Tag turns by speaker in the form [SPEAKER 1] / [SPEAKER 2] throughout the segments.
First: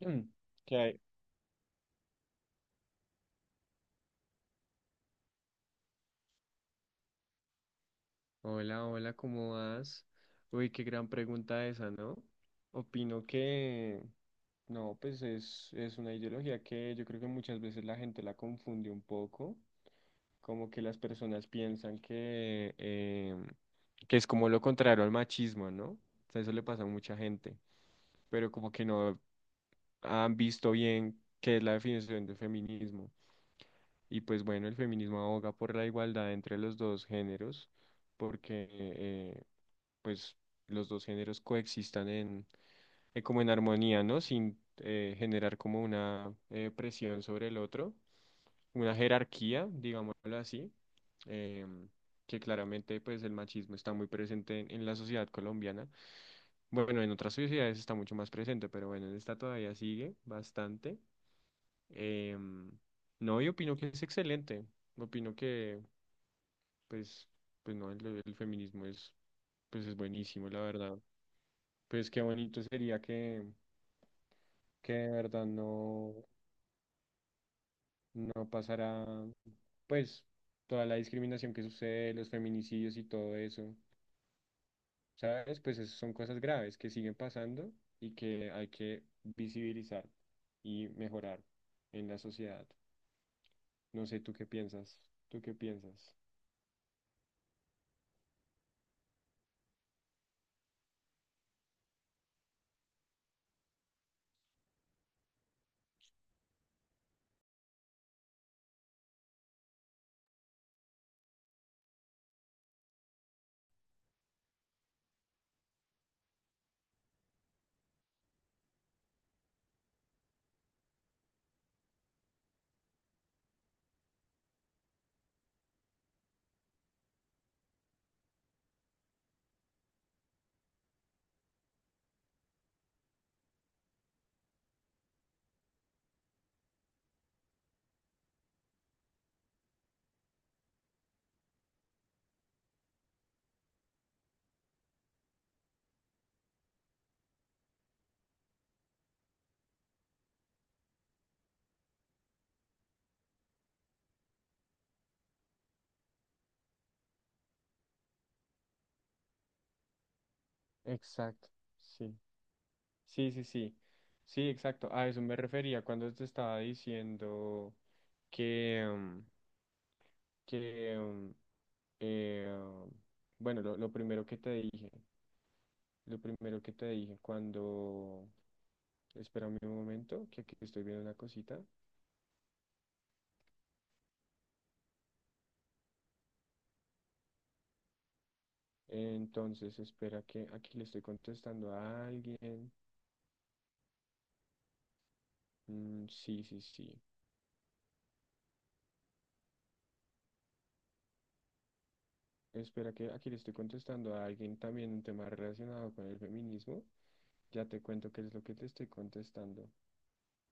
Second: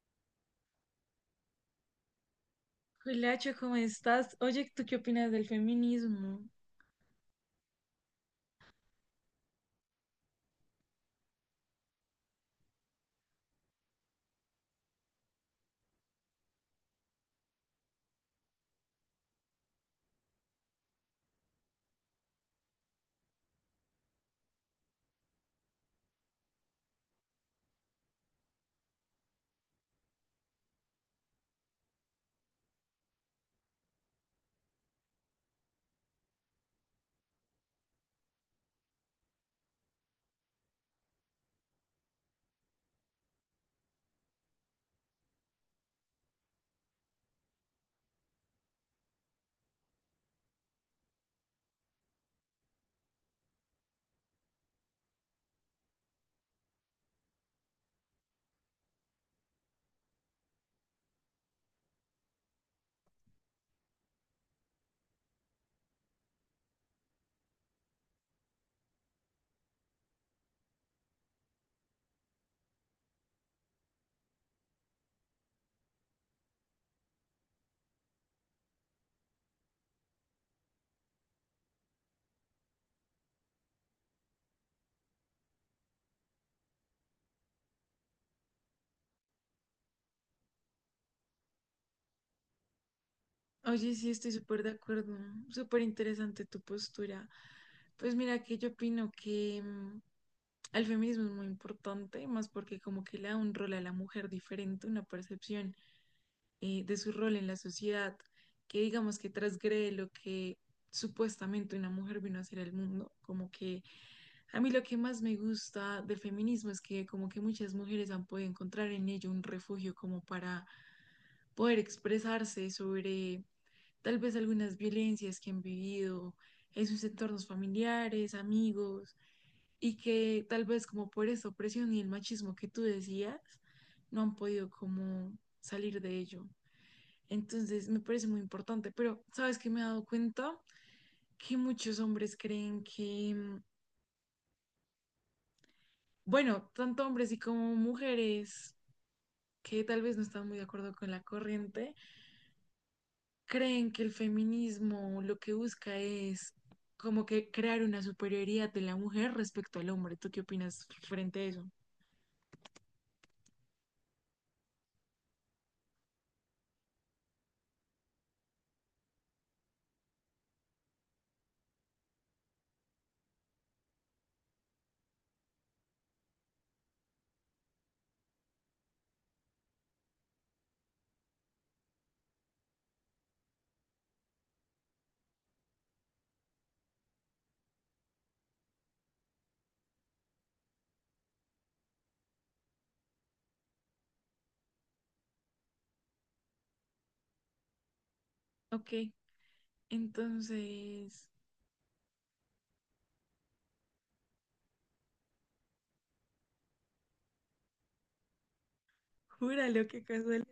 [SPEAKER 1] Mm. ¿Qué hay?
[SPEAKER 2] Juliacho, ¿cómo estás? Oye, ¿tú qué opinas del feminismo?
[SPEAKER 1] Hola, hola, ¿cómo vas? Uy, qué gran pregunta esa, ¿no? Opino que no, pues es una ideología que yo creo que muchas veces la gente la confunde un poco, como que las personas piensan que es como lo contrario al machismo, ¿no? O sea, eso le pasa a mucha gente, pero como que no han visto bien qué es la definición de feminismo. Y pues bueno, el feminismo aboga por la igualdad entre los dos géneros, porque pues los dos géneros coexistan en, como en armonía, ¿no? Sin generar como una presión sobre el otro, una jerarquía, digámoslo así, em, que claramente pues el machismo está muy presente en, la sociedad colombiana. Bueno, en otras sociedades está mucho más presente, pero bueno, en esta todavía sigue bastante. Em, no, yo opino que es excelente. Opino que pues, pues, no, el feminismo es, pues es buenísimo, la verdad. Pues qué bonito sería que de verdad no, no pasara, pues, toda la discriminación que sucede, los feminicidios y todo eso, ¿sabes? Pues esas son cosas graves que siguen pasando y que hay que visibilizar y mejorar en la sociedad.
[SPEAKER 2] Oye,
[SPEAKER 1] No
[SPEAKER 2] sí,
[SPEAKER 1] sé,
[SPEAKER 2] estoy
[SPEAKER 1] ¿tú qué
[SPEAKER 2] súper de
[SPEAKER 1] piensas?
[SPEAKER 2] acuerdo.
[SPEAKER 1] ¿Tú qué
[SPEAKER 2] Súper
[SPEAKER 1] piensas?
[SPEAKER 2] interesante tu postura. Pues mira, que yo opino que el feminismo es muy importante, más porque como que le da un rol a la mujer diferente, una percepción de su rol en la sociedad, que digamos que transgrede lo que supuestamente una mujer vino a hacer al mundo, como que a mí lo que más me gusta del feminismo es que como que muchas mujeres han podido encontrar en ello un refugio como para poder expresarse sobre tal vez algunas violencias que han vivido en sus entornos familiares, amigos, y que tal vez como por esta opresión y el machismo que tú decías, no han podido como salir de ello. Entonces me parece muy importante, pero sabes que me he dado cuenta que muchos hombres creen que bueno, tanto hombres y como mujeres que tal vez no están muy de acuerdo con la corriente, creen que el feminismo lo que busca es como que crear una superioridad de la mujer respecto al hombre. ¿Tú qué opinas frente a
[SPEAKER 1] Exacto,
[SPEAKER 2] eso?
[SPEAKER 1] sí. Sí, sí, sí. Sí, exacto. A eso me refería cuando te estaba diciendo que, mm, que, mm, eh, bueno, lo primero que te dije cuando, espérame un momento, que aquí estoy viendo una cosita. Entonces, espera que aquí le estoy contestando a alguien. Mm, sí, sí, sí.
[SPEAKER 2] Ok, entonces,
[SPEAKER 1] Espera que aquí le estoy contestando a alguien también un tema relacionado con el feminismo. Ya te cuento qué es lo que te estoy contestando.
[SPEAKER 2] júralo, qué casualidad.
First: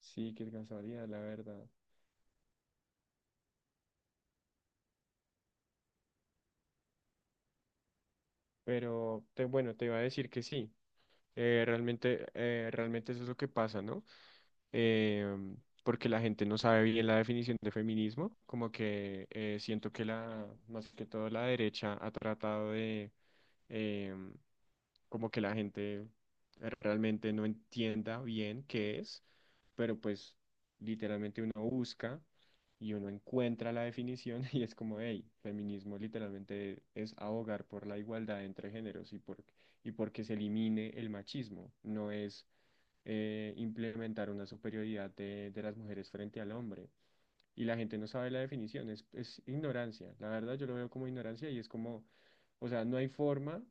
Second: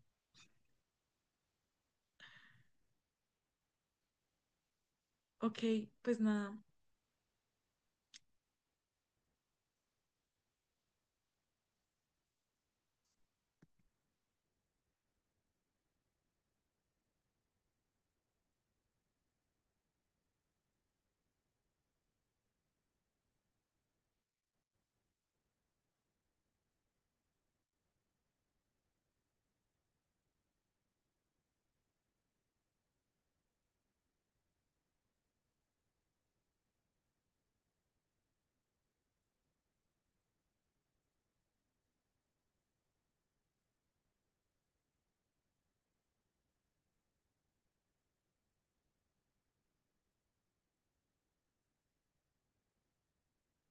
[SPEAKER 1] Sí, que alcanzaría, la verdad.
[SPEAKER 2] Ok, pues nada.
[SPEAKER 1] Pero bueno, te iba a decir que sí. Realmente eso es lo que pasa, ¿no? Em, porque la gente no sabe bien la definición de feminismo. Como que siento que la, más que todo la derecha ha tratado de, em, como que la gente realmente no entienda bien qué es, pero pues literalmente uno busca y uno encuentra la definición y es como, hey, feminismo literalmente es abogar por la igualdad entre géneros y por, y porque se elimine el machismo, no es implementar una superioridad de, las mujeres frente al hombre y la gente no sabe la definición, es ignorancia. La verdad yo lo veo como ignorancia y es como, o sea, no hay forma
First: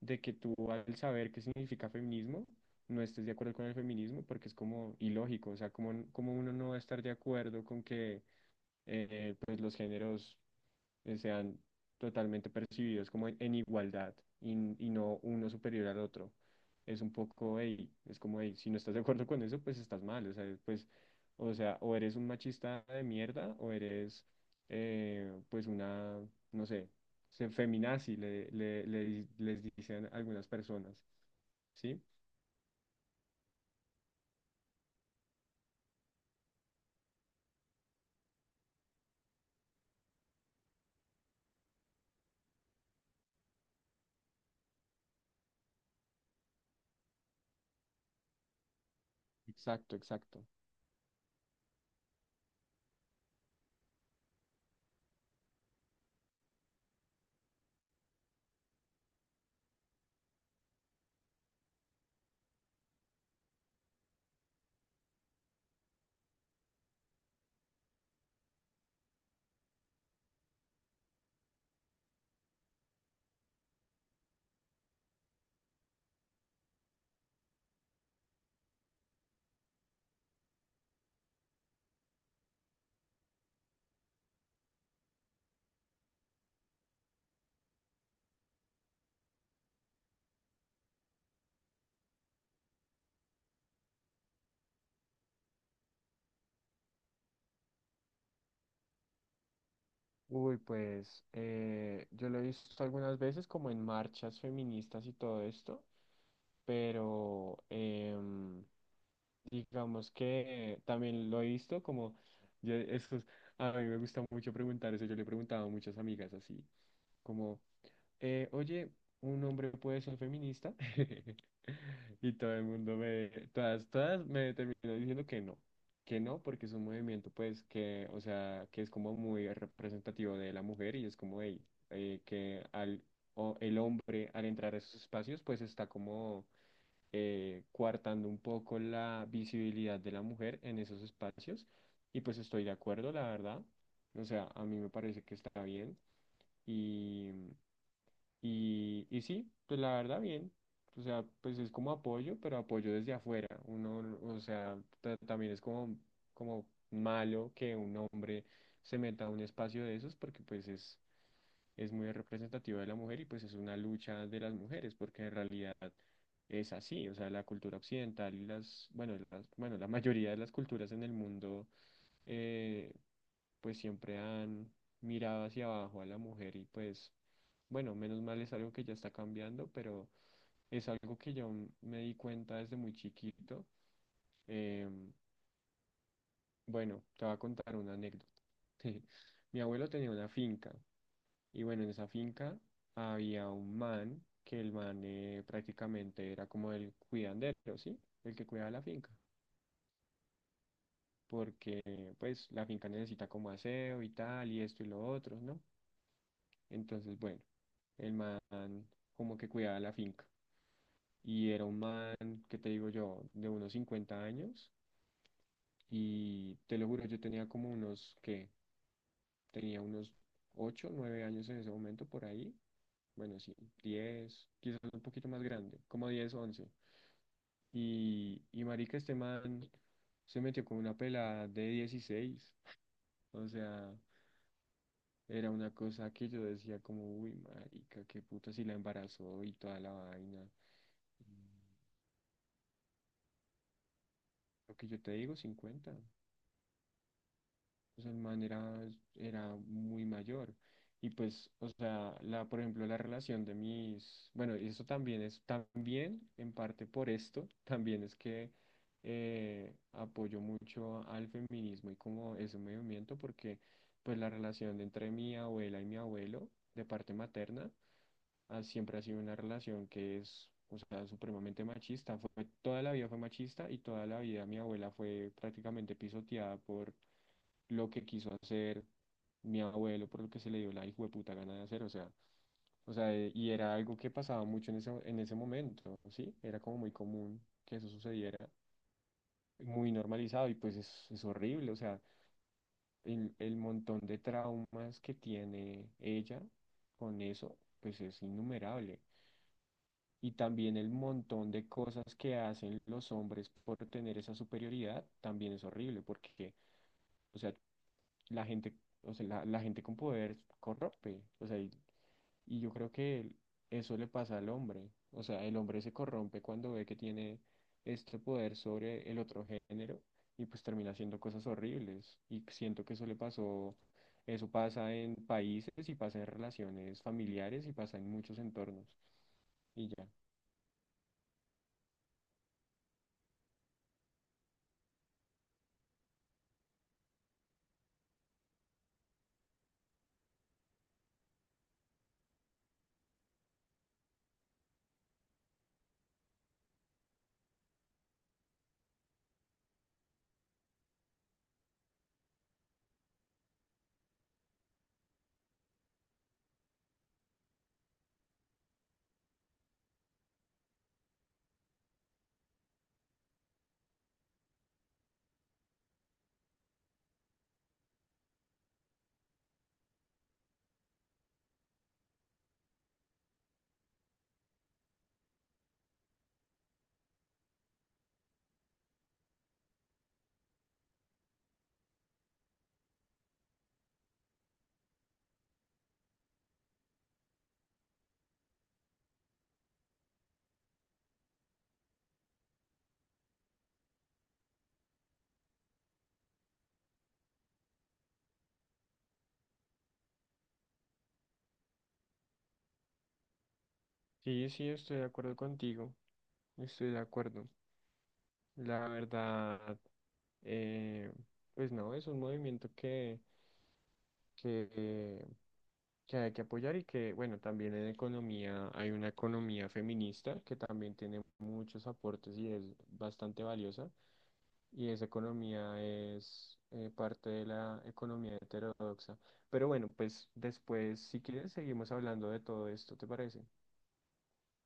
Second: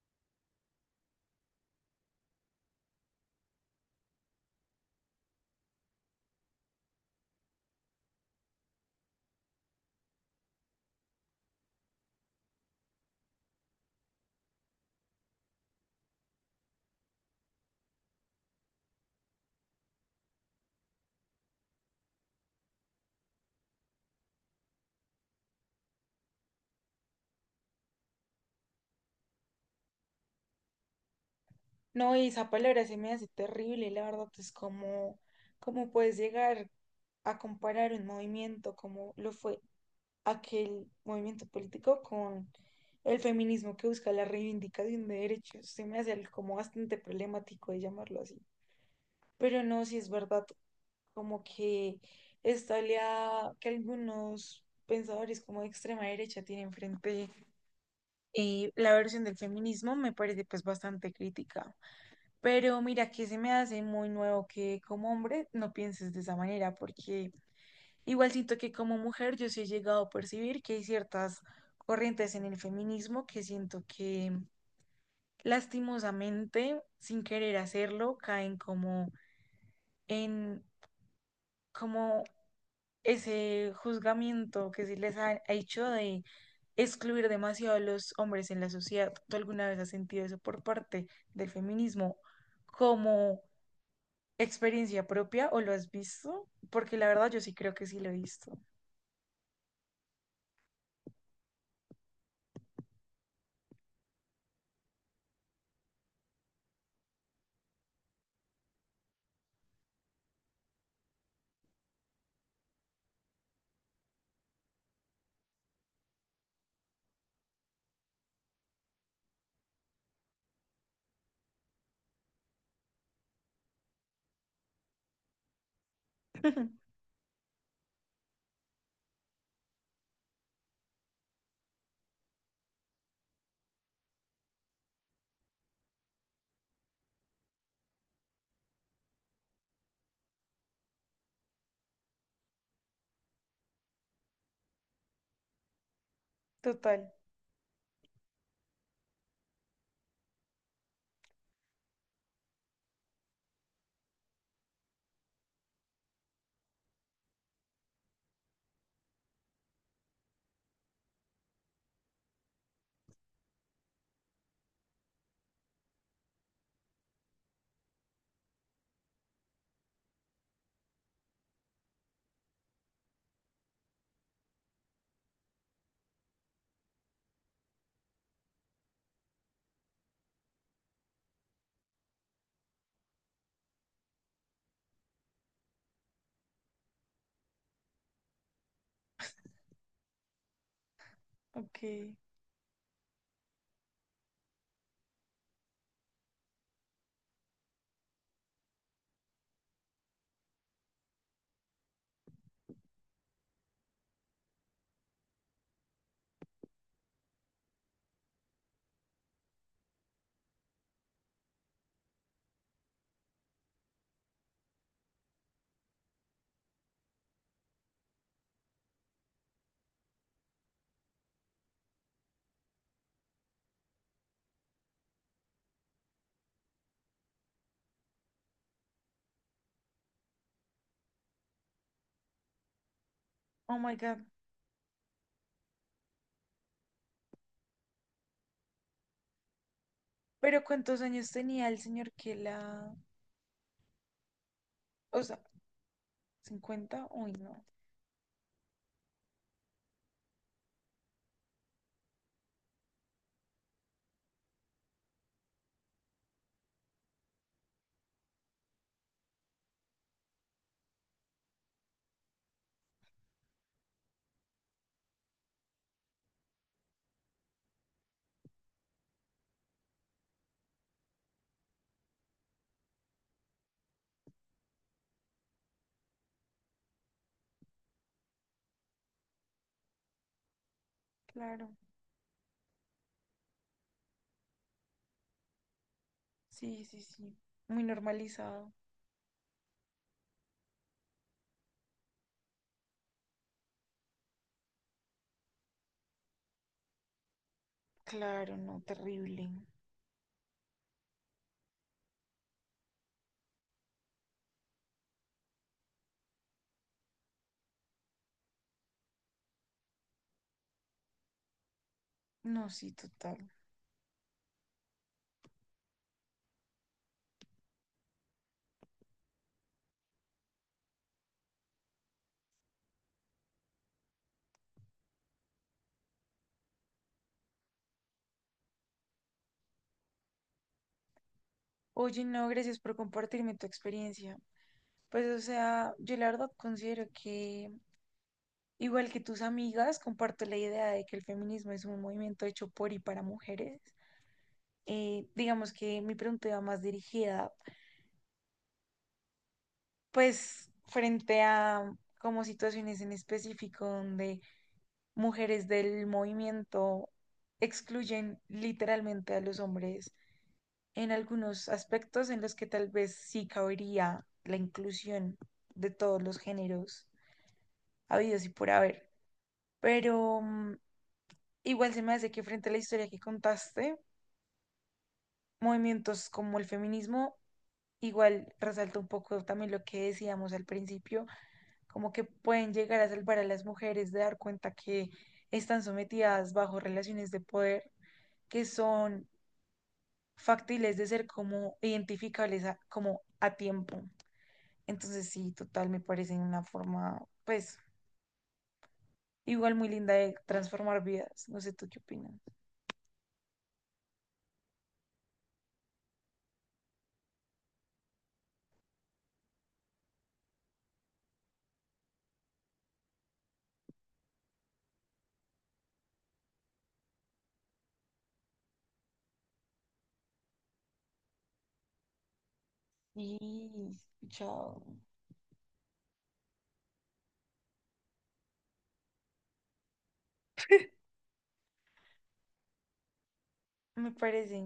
[SPEAKER 1] de que tú al saber qué significa feminismo, no estés de acuerdo con el feminismo porque es como ilógico, o sea, como, como uno no va a estar de acuerdo con que pues los géneros sean totalmente percibidos como en igualdad y no uno superior al otro. Es un poco, "Ey", es como, "Ey, si no estás de acuerdo con eso, pues estás mal. O sea, pues, o sea, o eres un machista de mierda o eres, pues, una, no sé, feminazi, les dicen algunas personas, ¿sí?
[SPEAKER 2] No, y esa palabra se me hace terrible, la verdad, es como, ¿cómo puedes llegar a comparar un movimiento como lo fue aquel movimiento político con el feminismo que busca la reivindicación de derechos? Se me hace algo como bastante problemático de llamarlo así. Pero no,
[SPEAKER 1] Exacto,
[SPEAKER 2] si es verdad,
[SPEAKER 1] exacto.
[SPEAKER 2] como que esta oleada que algunos pensadores como de extrema derecha tienen frente y la versión del feminismo me parece pues bastante crítica. Pero mira que se me hace muy nuevo que como hombre no pienses de esa manera, porque igual siento que como mujer yo sí he llegado a percibir que hay ciertas corrientes en el feminismo que siento que lastimosamente, sin querer hacerlo, caen como en como ese juzgamiento que se les ha hecho de excluir demasiado a los hombres en la sociedad. ¿Tú alguna vez has sentido eso por parte del feminismo como experiencia propia o lo has visto? Porque la verdad yo sí creo que sí lo he visto.
[SPEAKER 1] Uy, pues yo lo he visto algunas veces como en marchas feministas y todo esto, pero digamos que también lo he visto como, yo, eso es- a mí me gusta mucho preguntar eso, yo le preguntaba a muchas amigas así, como, oye, un hombre puede ser feminista. Y todo el mundo todas me terminó diciendo que no, porque es un movimiento, pues, que, o sea, que es como muy representativo de la mujer y es como, hey, eh, que al, o el hombre al entrar a esos espacios, pues está como coartando un poco la visibilidad de la mujer en esos espacios. Y pues estoy de acuerdo, la verdad. O sea, a mí me parece que está bien.
[SPEAKER 2] Total,
[SPEAKER 1] Y sí, pues la verdad bien. O sea, pues es como apoyo, pero apoyo desde afuera. Uno, o sea, también es como, como malo que un hombre se meta a un espacio de esos porque pues es muy representativa de la mujer y pues es una lucha de las mujeres, porque en realidad es así, o sea, la cultura occidental y las, bueno, la mayoría de las culturas en el mundo, eh, pues siempre han mirado hacia abajo a la mujer y pues, bueno, menos mal es algo que ya está cambiando, pero es algo que yo me di cuenta desde muy chiquito. Em, bueno, te voy a contar una anécdota. Mi abuelo tenía una finca y
[SPEAKER 2] ok.
[SPEAKER 1] bueno, en esa finca había un man, que el man prácticamente era como el cuidandero, ¿sí? El que cuidaba la finca, porque pues la finca necesita como aseo y tal, y esto y lo otro, ¿no? Entonces, bueno, el man como que cuidaba la finca. Y era un man, ¿que te digo yo? De unos 50 años. Y te lo juro, yo tenía como unos, que tenía unos 8 9 años en ese momento por ahí. Bueno, sí, 10 quizás un poquito más grande, como 10 once. Y marica, este man se metió con una pelada de 16. O
[SPEAKER 2] Oh
[SPEAKER 1] sea,
[SPEAKER 2] my God.
[SPEAKER 1] era una cosa que yo decía como, uy, marica, qué puta si la embarazó y toda la vaina.
[SPEAKER 2] Pero ¿cuántos años
[SPEAKER 1] Mm.
[SPEAKER 2] tenía el señor que la...
[SPEAKER 1] Lo que yo te
[SPEAKER 2] O
[SPEAKER 1] digo,
[SPEAKER 2] sea,
[SPEAKER 1] 50.
[SPEAKER 2] 50, uy, no.
[SPEAKER 1] O sea, el man era, era muy mayor. Y pues, o sea, la, por ejemplo, la relación de mis, bueno, y eso también es, también en parte por esto, también es que apoyo mucho al feminismo y como ese movimiento, porque pues la relación entre mi abuela y mi abuelo, de parte materna, siempre ha sido una relación que es, o sea, supremamente machista. Fue, toda la vida fue machista y toda la vida mi abuela fue prácticamente pisoteada por lo que quiso hacer mi abuelo, por lo que se le dio la hijueputa gana de
[SPEAKER 2] Claro.
[SPEAKER 1] hacer, o sea, y era algo que pasaba mucho en ese momento, ¿sí? Era como
[SPEAKER 2] Sí,
[SPEAKER 1] muy
[SPEAKER 2] sí, sí.
[SPEAKER 1] común que
[SPEAKER 2] Muy
[SPEAKER 1] eso sucediera,
[SPEAKER 2] normalizado.
[SPEAKER 1] muy normalizado, y pues es horrible, o sea, el, montón de traumas que tiene ella con eso, pues es
[SPEAKER 2] Claro, no,
[SPEAKER 1] innumerable.
[SPEAKER 2] terrible.
[SPEAKER 1] Y también el montón de cosas que hacen los hombres por tener esa superioridad, también es horrible, porque, o sea, la gente, o sea, la gente con poder corrompe, o sea, y
[SPEAKER 2] No,
[SPEAKER 1] yo
[SPEAKER 2] sí,
[SPEAKER 1] creo que
[SPEAKER 2] total.
[SPEAKER 1] eso le pasa al hombre, o sea, el hombre se corrompe cuando ve que tiene este poder sobre el otro género y pues termina haciendo cosas horribles y siento que eso le pasó, eso pasa en países y pasa en relaciones familiares y pasa en muchos entornos y ya.
[SPEAKER 2] Oye, no, gracias por compartirme tu experiencia. Pues, o sea, yo la verdad considero que, igual que tus amigas, comparto la idea de que el feminismo es un movimiento hecho por y para mujeres. Digamos que mi pregunta iba más dirigida pues frente a como situaciones en específico donde mujeres del movimiento excluyen literalmente a los hombres en algunos aspectos en los que tal vez sí cabería la inclusión de todos los géneros habidos y por haber. Pero igual se me hace que frente a la historia que contaste, movimientos como el feminismo, igual resalta un poco también lo que decíamos al principio, como que pueden llegar a salvar a las mujeres de dar cuenta que están sometidas bajo relaciones de poder que son factibles de ser como identificables a- como a tiempo. Entonces sí, total, me parece una forma, pues, igual muy linda de transformar vidas. No sé tú qué opinas.
[SPEAKER 1] Sí, sí, estoy de acuerdo contigo, estoy de acuerdo. La verdad, eh, pues no, es un movimiento que, eh, que hay que apoyar y que, bueno, también en economía hay una economía feminista que también tiene muchos aportes y es bastante valiosa.
[SPEAKER 2] Sí, chao.
[SPEAKER 1] Y esa economía es parte de la economía heterodoxa. Pero bueno, pues después, si quieres, seguimos hablando de todo esto, ¿te parece?
[SPEAKER 2] Me parece.